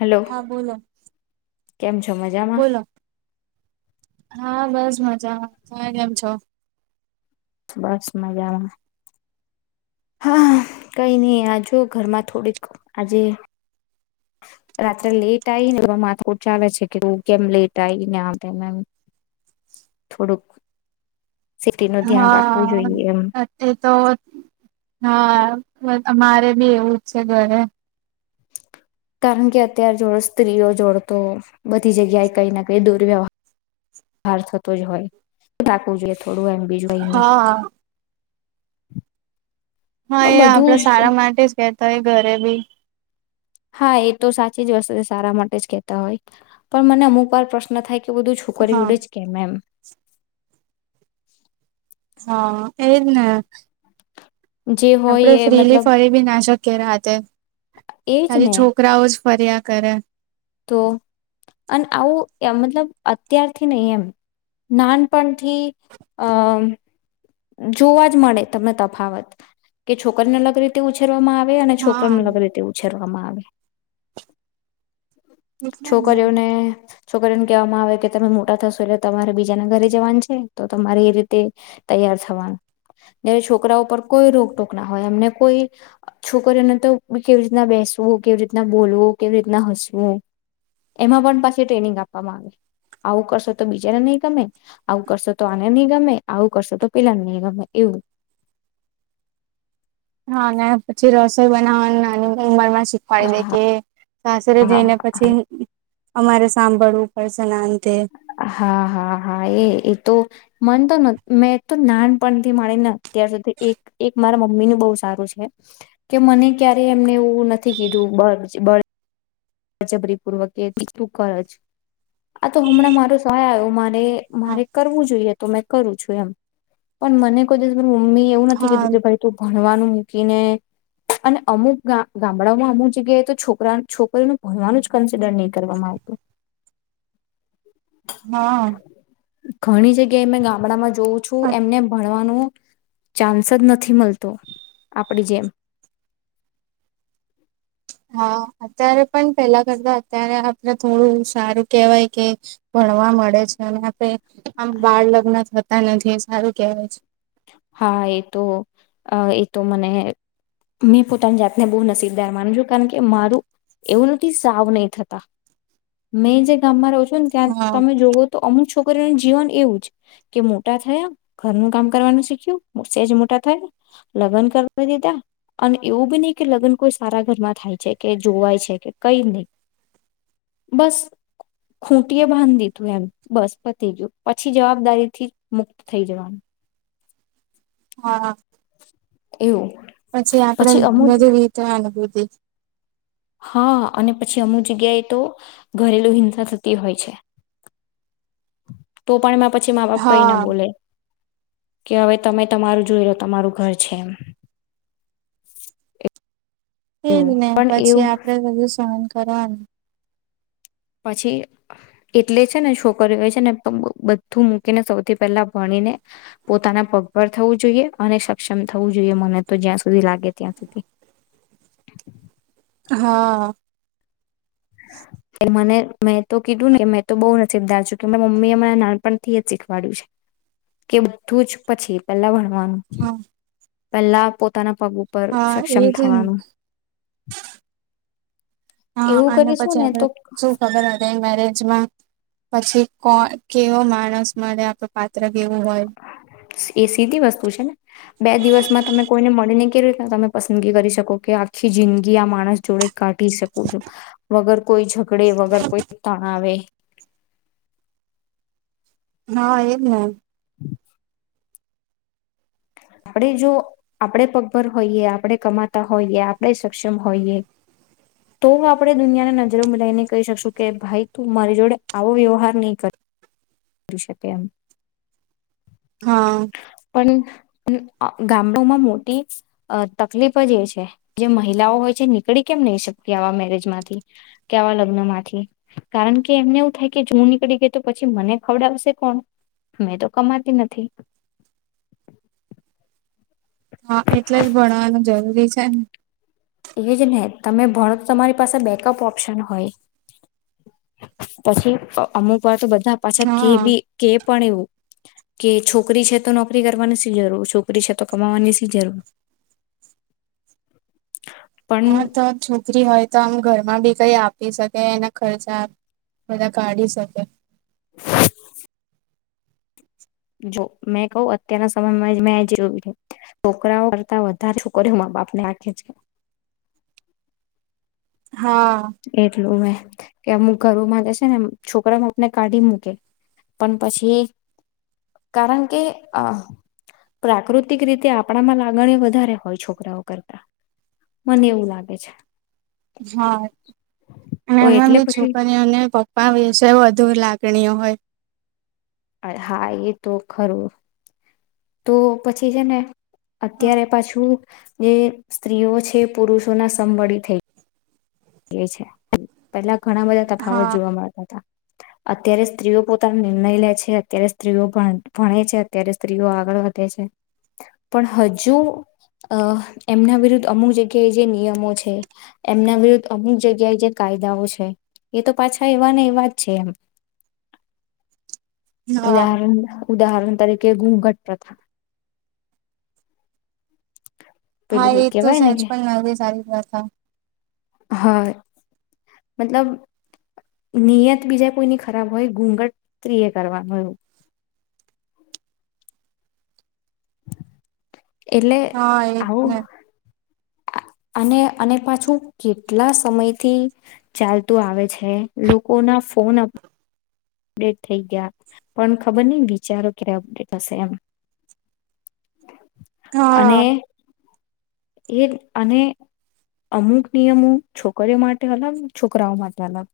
Hello હા બોલો કેમ છો મજામાં બોલો હા બસ મજામાં તમે કેમ છો બસ મજામાં હા કઈ નહી આ જો ઘરમાં થોડીક આજે રાત્રે લેટ આઈને એટલે માથાકૂટ ચાલે છે કે કેમ લેટ આઈને આમ તેમ થોડુંક સેફ્ટી નું ધ્યાન રાખવું હા જોઈએ એમ એ તો હા અમારે બી એવું જ છે ઘરે કારણ કે અત્યાર જોડ સ્ત્રીઓ જોડતો બધી જગ્યાએ કઈ ના કઈ દુર્વ્યવહારાર થતો જ હોય રાખવું જોઈએ, થોડું એમ બીજું કય નહી, હા હા, એ આપડે બધું જ સારા માટે જ કે કઈ ઘરે ભી હા એ તો સાચી જ વસ્તુ છે, સારા માટે જ કેહેતા હોય પણ મને અમુક વાર પ્રશ્ન થાય, કે તો બધું છોકરી હા જોડે જ કેમ એમ હા, એ જ ને જે આપડે હોય એ ફ્રીલી મતલબ ફરી બી ના શકીએ, રાતે એજ ખાલી ને છોકરાઓ જ ફર્યા કરે તો અન આવું એમ મતલબ અત્યારથી નહી, એમ નાનપણથી અ જોવા જ મળે, તમને તફાવત કે છોકરીઓને અલગ રીતે ઉછેરવામાં આવે અને હા છોકરાને અલગ રીતે ઉછેર માં આવે [inaudible] એટલે જ ને છોકરીઓને છોકરીઓને કહેવામાં આવે કે તમે મોટા થશો એટલે તમારે બીજાના ઘરે જવાન છે, તો તમારે એ રીતે તૈયાર થવાનું જયારે છોકરા ઉપર કોઈ રોકટોક ના હોય, એમને કોઈ છોકરીઓને તો કેવી રીતના બેસવું કેવી રીતના બોલવું કેવી રીતના હસવું, એમાં પણ પાછી ટ્રેનિંગ આપવામાં આવે આવું કરશો તો બીજાને નહીં, ગમે આવું કરશો તો આને નહીં ગમે આવું કરશો તો પેલાને નહી ગમે એવું, હા, પછી રસોઈ બનાવવા નાની ઉંમર માં હા શીખવાડી દે કે સાસરે હા જઈને પછી અમારે સાંભળવું પડ છે, ના હા હા હા એ એ તો મને તો મેં તો નાનપણથી મળીને અત્યાર સુધી એક એક મારા મમ્મીનુંું બહુ સારું છે, કે મને ક્યારે એમને એવું નથી કીધું બળ બળ જબરી પૂર્વક એ તું કરજ આ તો હમણાં મારો સહાય આવ્યો મા હા મારે કરવું જોઈએ, તો મે કરું છું, એમ પણ મને કોઈ દિવ હ મેં એવું નથી હા કીધું કે ભાઈ તું ભણ ભણવાનું મૂકીને અને અમુક ગામડાઓમાં અમુક જગ્યાએ તો છોકરા છોકરીનું હો એવાનું જ કન્સિડર નહી, કરવાવામાં આવતું હા ઘણી જગ્યાએ મેં ગામડામાં જોઉં છું, અ એમને ભણવાનું ચાન્સ જ નથી, મળતો આપડી જેમ હા, અત્યારે પણ પેલા કરતા અત્યારે આપણે થોડું સારું કેહેવાય, કે ભણવા મળે છે, અને આપણે આમ બાળ લગ્ન હત નથી સારું કેહેવાય છે. હા એ તો એ તો મને મેં પોતાની જાતને બહુ નસીબદાર માનું છું, કારણ કે મારું એવું નથી સાવ નહી થતા મેં જે ગામમાં રહ છું. ત્યાં હા. તમે જોવો તો અમુક છ જીવન એવું જ કે મોટા થયા ઘરનું કામ કરવાનું શીખ છું મોટા થાય લગ્ન કરી દીધા અને એવું બી નહી કે લગ્ન કોઈ સારા ઘરમાં થાય છે કે જોવાય છે કે કઈ નહી બસ ખૂટીએ બાંધી દીધું એમ બસ પતી ગયું પછી જવાબદારી થી મુક્ત થઈ જવાનું હા. એવું પછી આપડે બધું વીતવાનું [inaudible] હા અને પછી અમુક જગ્યાએ તો ઘરેલું હિંસા થતી હોય છે. તો પણ એમાં પછી મા બાપ કઈ ના હા. બોલે કે હવે તમે તમારું જોઈ લો તમારું ઘર છે એમ એજ એવું ને પણ પછી એવું આપડે બધું સહન ખરાબ પછી એટલે છે ને છોકરીઓ છે ને બધું મૂકીને સૌથી પહેલા ભણીને પોતાના પગભર થવું જોઈએ અને સક્ષમ થવું જોઈએ મને તો જ્યાં સુધી લાગે ત્યાં સુધી. હા. મને મેં તો કીધું ને મેં તો બો નસીબદાર છું મતલબ મમ્મી એ મને નાનપણ થી જ શીખવાડ્યું છે કે બધું જ પછી પેલ્લા હમ હા પેલા પોતાના પગ ઉપર હા સક્ષમ એજ ને થાવાનું એવું કરીશ. ચાલે શું ખબર હતી મેરેજ પછી કો કેવો માણસ મળે? આપડ પાત્ર કેવું હોય? એ સીધી વસ્તુ છે ને બે દિવસમાં તમે કોઈને મળીને કેવી રીતના તમે પસંદગી કરી શકો કે આખી જિંદગી આ માણસ જોડે કાઢી શકો છો વગર કોઈ છો કડે વગર કોઈ તા. હવે હા એમને આપડે જો આપડે પગપર હોઈએ આપડે કમાતા હોઈએ આપડે સક્ષમ હોઈએ તો આપડે દુનિયાને નજરોમાં લાઈને કહી શકશું કે ભાઈ તું મારી જોડે આવો વ્યવહાર ની કર. રી શકે એમ હા. પણ ગામડામાં મોટી તકલીફ જ એ છે જે મહિલાઓ હોય છે નીકળી કેમ નહી શકે આવા મેરેજ માંથી કે આવા લગ્ન માંથી કારણ કે એમને એવું થાય કે જો નીકળી ગઈ તો પછી મને ખવડાવશે કોણ? મેં તો કમાતી નથી. હા એટલે જ ભણવાનું જરૂરી હમ. એ જ ને તમે ભણો તો તમારી પાસે બેકઅપ ઓપ્શન હોય પછી અમુક વાર તો બધ ધા પાછા કે હા બી કે પણ એવું કે છોકરી છે તો નોકરી કરવાની શી જરૂર છોકરી છે તો કમાવાની શી જરૂર [inaudible] હા તો છોકરી હોય તો આમ ગ માં બી કઈ આપી શકે એના ખર્ચા બધા કાઢી શકે. જો મેં કહું અત્યારના સમયમાં મેં જે છોકરાઓ કરતા વધારે છોકરીઓ મા બાપને રાખે છે. હા એટલું મે કે અમુક ઘરોમાં જશે ને છોકરામાં આપને કાઢી મૂકે પણ પછી કારણ કે અ પ્રાકૃતિક રીતે આપણામાં લાગણી વધારે હોય છોકરાઓ કરતા મને એવું લાગે છે. હા અને તો એમાં એટલે બી પછી છોકરીઓને પપ્પા વિશે વધુ લાગ કે ની હોય. હા એ તો ખરું તો પછી છે ને હા અત્યારે પાછું જે સ્ત્રીઓ છે પુરુષોના સમવળી થઈ એ છે પેલા ઘણા બધા તફાવત જોવા મળતા હતા. અત્યારે સ્ત્રીઓ પોતાનો નિર્ણય લે છે અત્યારે સ્ત્રીઓ ભણ ભણે છે અત્યારે સ્ત્રીઓ આગળ વધે છે પણ હજુ અ એમના વિરુદ્ધ અમુક જગ્યાએ જે નિયમો છે એમના વિરુદ્ધ અમુક જગ્યાએ જે કાયદાઓ છે એ તો પાછા એવાને એવા જ છે એમ હા ઉદાહરણ ઉદાહરણ તરીકે ઘૂઘટ પ્રથા હા પેલું એ તો કેવાય ને સહેજ પણ નવી સારી કથા હ મતલબ નિયત બીજા કોઈની ખરાબ હોય ઘૂઘટ ત્રીએ કરવાનું એવું એટલે હા એ જ આવું ને અને અને પાછું કેટલા સમયથી ચાલતું આવે છે લોકો ના ફોન અપડેટ થઈ ગયા પણ ખબર ની વિચારો ક્યારે અપડેટ થશે એમ અને હા એ અને અમુક નિયમો છોકરીઓ માટે અલગ છોકરાઓ માટે અલગ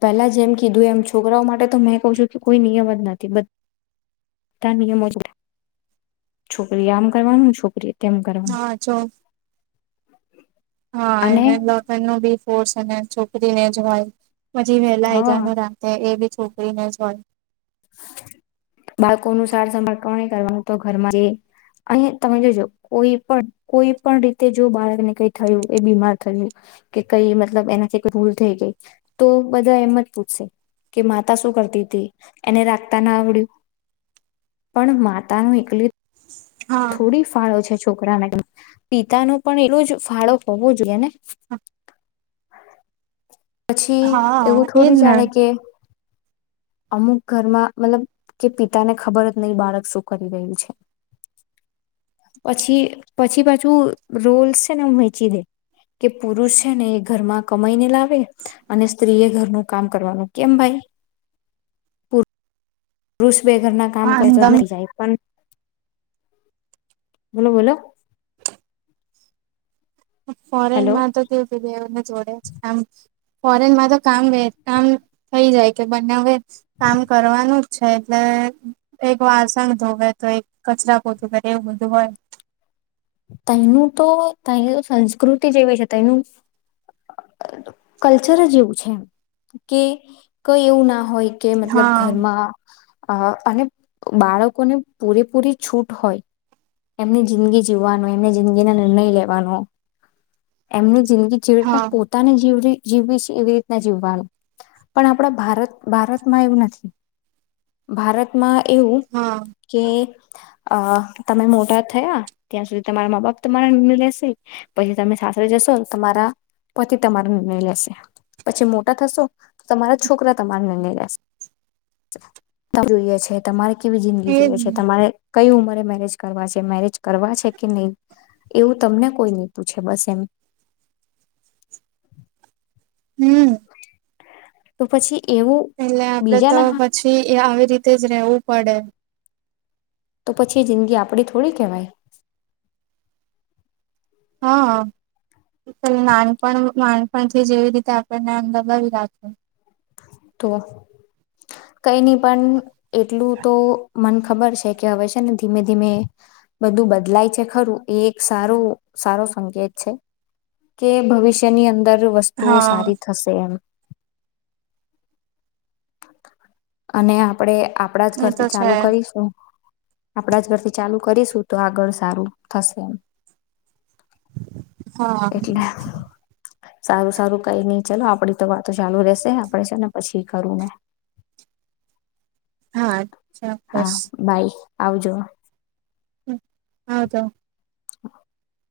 પહેલા જેમ કીધું એમ છોકરાઓ માટે તો મેં કહું છું કે કોઈ નિયમ જ નથી બ ધા નિયમો છોકરી આમ કરવાનું છોકરી તેમ કરવાનું હા જો હા અને એને [unintelligible] બી કોર્સ અને છોકરી ને જ હોય પછી વહેલા હા એજાનું રાતે એ બી છોકરીને જ હોય બાળકોનું સાર સંંભાળ કોને કરવાનું તો ઘરમાં જે અને તમે જોજો કોઈ પણ કોઈ પણ રીતે જો બાળકને કઈ થયું એ બીમાર થયું કે કઈ મતલબ એનાથી કઈ ભૂલ થઈ ગઈ તો બધા એમ જ પૂછશે કે માતા શું કરતી તી એને રાખતા ના આવડ્યું પણ માતાનું એકલું હા થોડી ફાળો છે. છોકરાને પિતાનો પણ એટલો જ ફાળો હોવો જોઈએ ને હા પછી એવું એજ થોડી ને ચાલે કે અમુક ઘરમાં મતલબ કે પિતાને ખબર જ નહી બાળક શું કરી રહ્યું છે પછી પછી પાછુ રોલ છે ને હું વેચી દે કે પુરુષ છે ને એ ઘરમાં કમાઈને લાવે અને સ્ત્રી એ ઘરનું કામ કરવાનું કેમ ભાઈ પુ પુરુષ બેે ઘરના કામ હા કરે દમ [unintelligible] જાય પણ બોલો બોલો. હેલો ફોરેનમાં તો તે બધેને જોડે જ આમ ફોરેનમાં તો કામ કામ થઈ જાય કે બંને હવે કામ કરવાનું જ છે એટલે એક વાસણ ધોવે તો એક કચરા પોતું કરે એવું બધું હોય. તયનું તો તયની સંસ્કૃતિ જેવી છે તયનું કલ્ચર જ એવું છે કે કઈ એવું ના હોય કે મતલબ હા ઘરમાં અ અને બાળકોને પૂરેપૂરી છૂટ હોય. એમની જિંદગી જીવવાનો એમની જિંદગીના નિર્ણય લેવાનો. એમનું જિંદગી જે હા રીતના પોતાને જીવવી જીવવી છે એવી રીતના જીવવાનું. પણ આપડા ભારત ભારતમાં એવું નથી ભારતમાં એવું, હા કે આ તમે મોટા થયા ત્યાં સુધી તમારા મા બાપ તમારા નિર્ણય લેશે પછી તમે સાસરે જશો તમારા પતિ તમારો નિર્ણય લેશે પછી મોટા થશો તમારા છોકરા તમારો નિર્ણય લેશે જોઈએ છે તમારે કેવી જિંદગી એજ જોઈએ છે ને તમારે? કઈ ઉંમરે મેરેજ કરવા છે, મેરેજ કરવા છે કે નઈ, એવું તમને કોઈ ની પૂછે બસ એમ. હમ્મ. તો પછી એવું એટલે આપડે બીજા તો ના પછી એ આવી રીતે જ રેવું પડે તો પછી જિંદગી આપડી થોડી કહેવાય. હા હા. અ નાનપણ નાન પણથી જેવી રીતે આપણને આમ દબાવી રાખે. તો કઈ નહી પણ એટલું તો મને ખબર છે કે હવે છે ને ધીમે ધીમે બધું બદલાય છે ખરું એ એક સારું સારો સંકેત છે કે ભવિષ્યની અંદર વસ્તુઓ સારી હા થશે એમ. અને આપડે આપણા જ એ તો ઘરથી છે ચાલુ કરીશું. આપણા જ ઘરથી ચાલુ કરીશું તો આગળ સારું થશે એમ. હા એટલા. સારું સારું કઈ નઈ ચાલ આપડી તો વાતો ચાલુ રેશે પડે છે, ને પછી કરું મેં. હા ચા હા બસ. બાય આવજો. હા તો. [inaudible]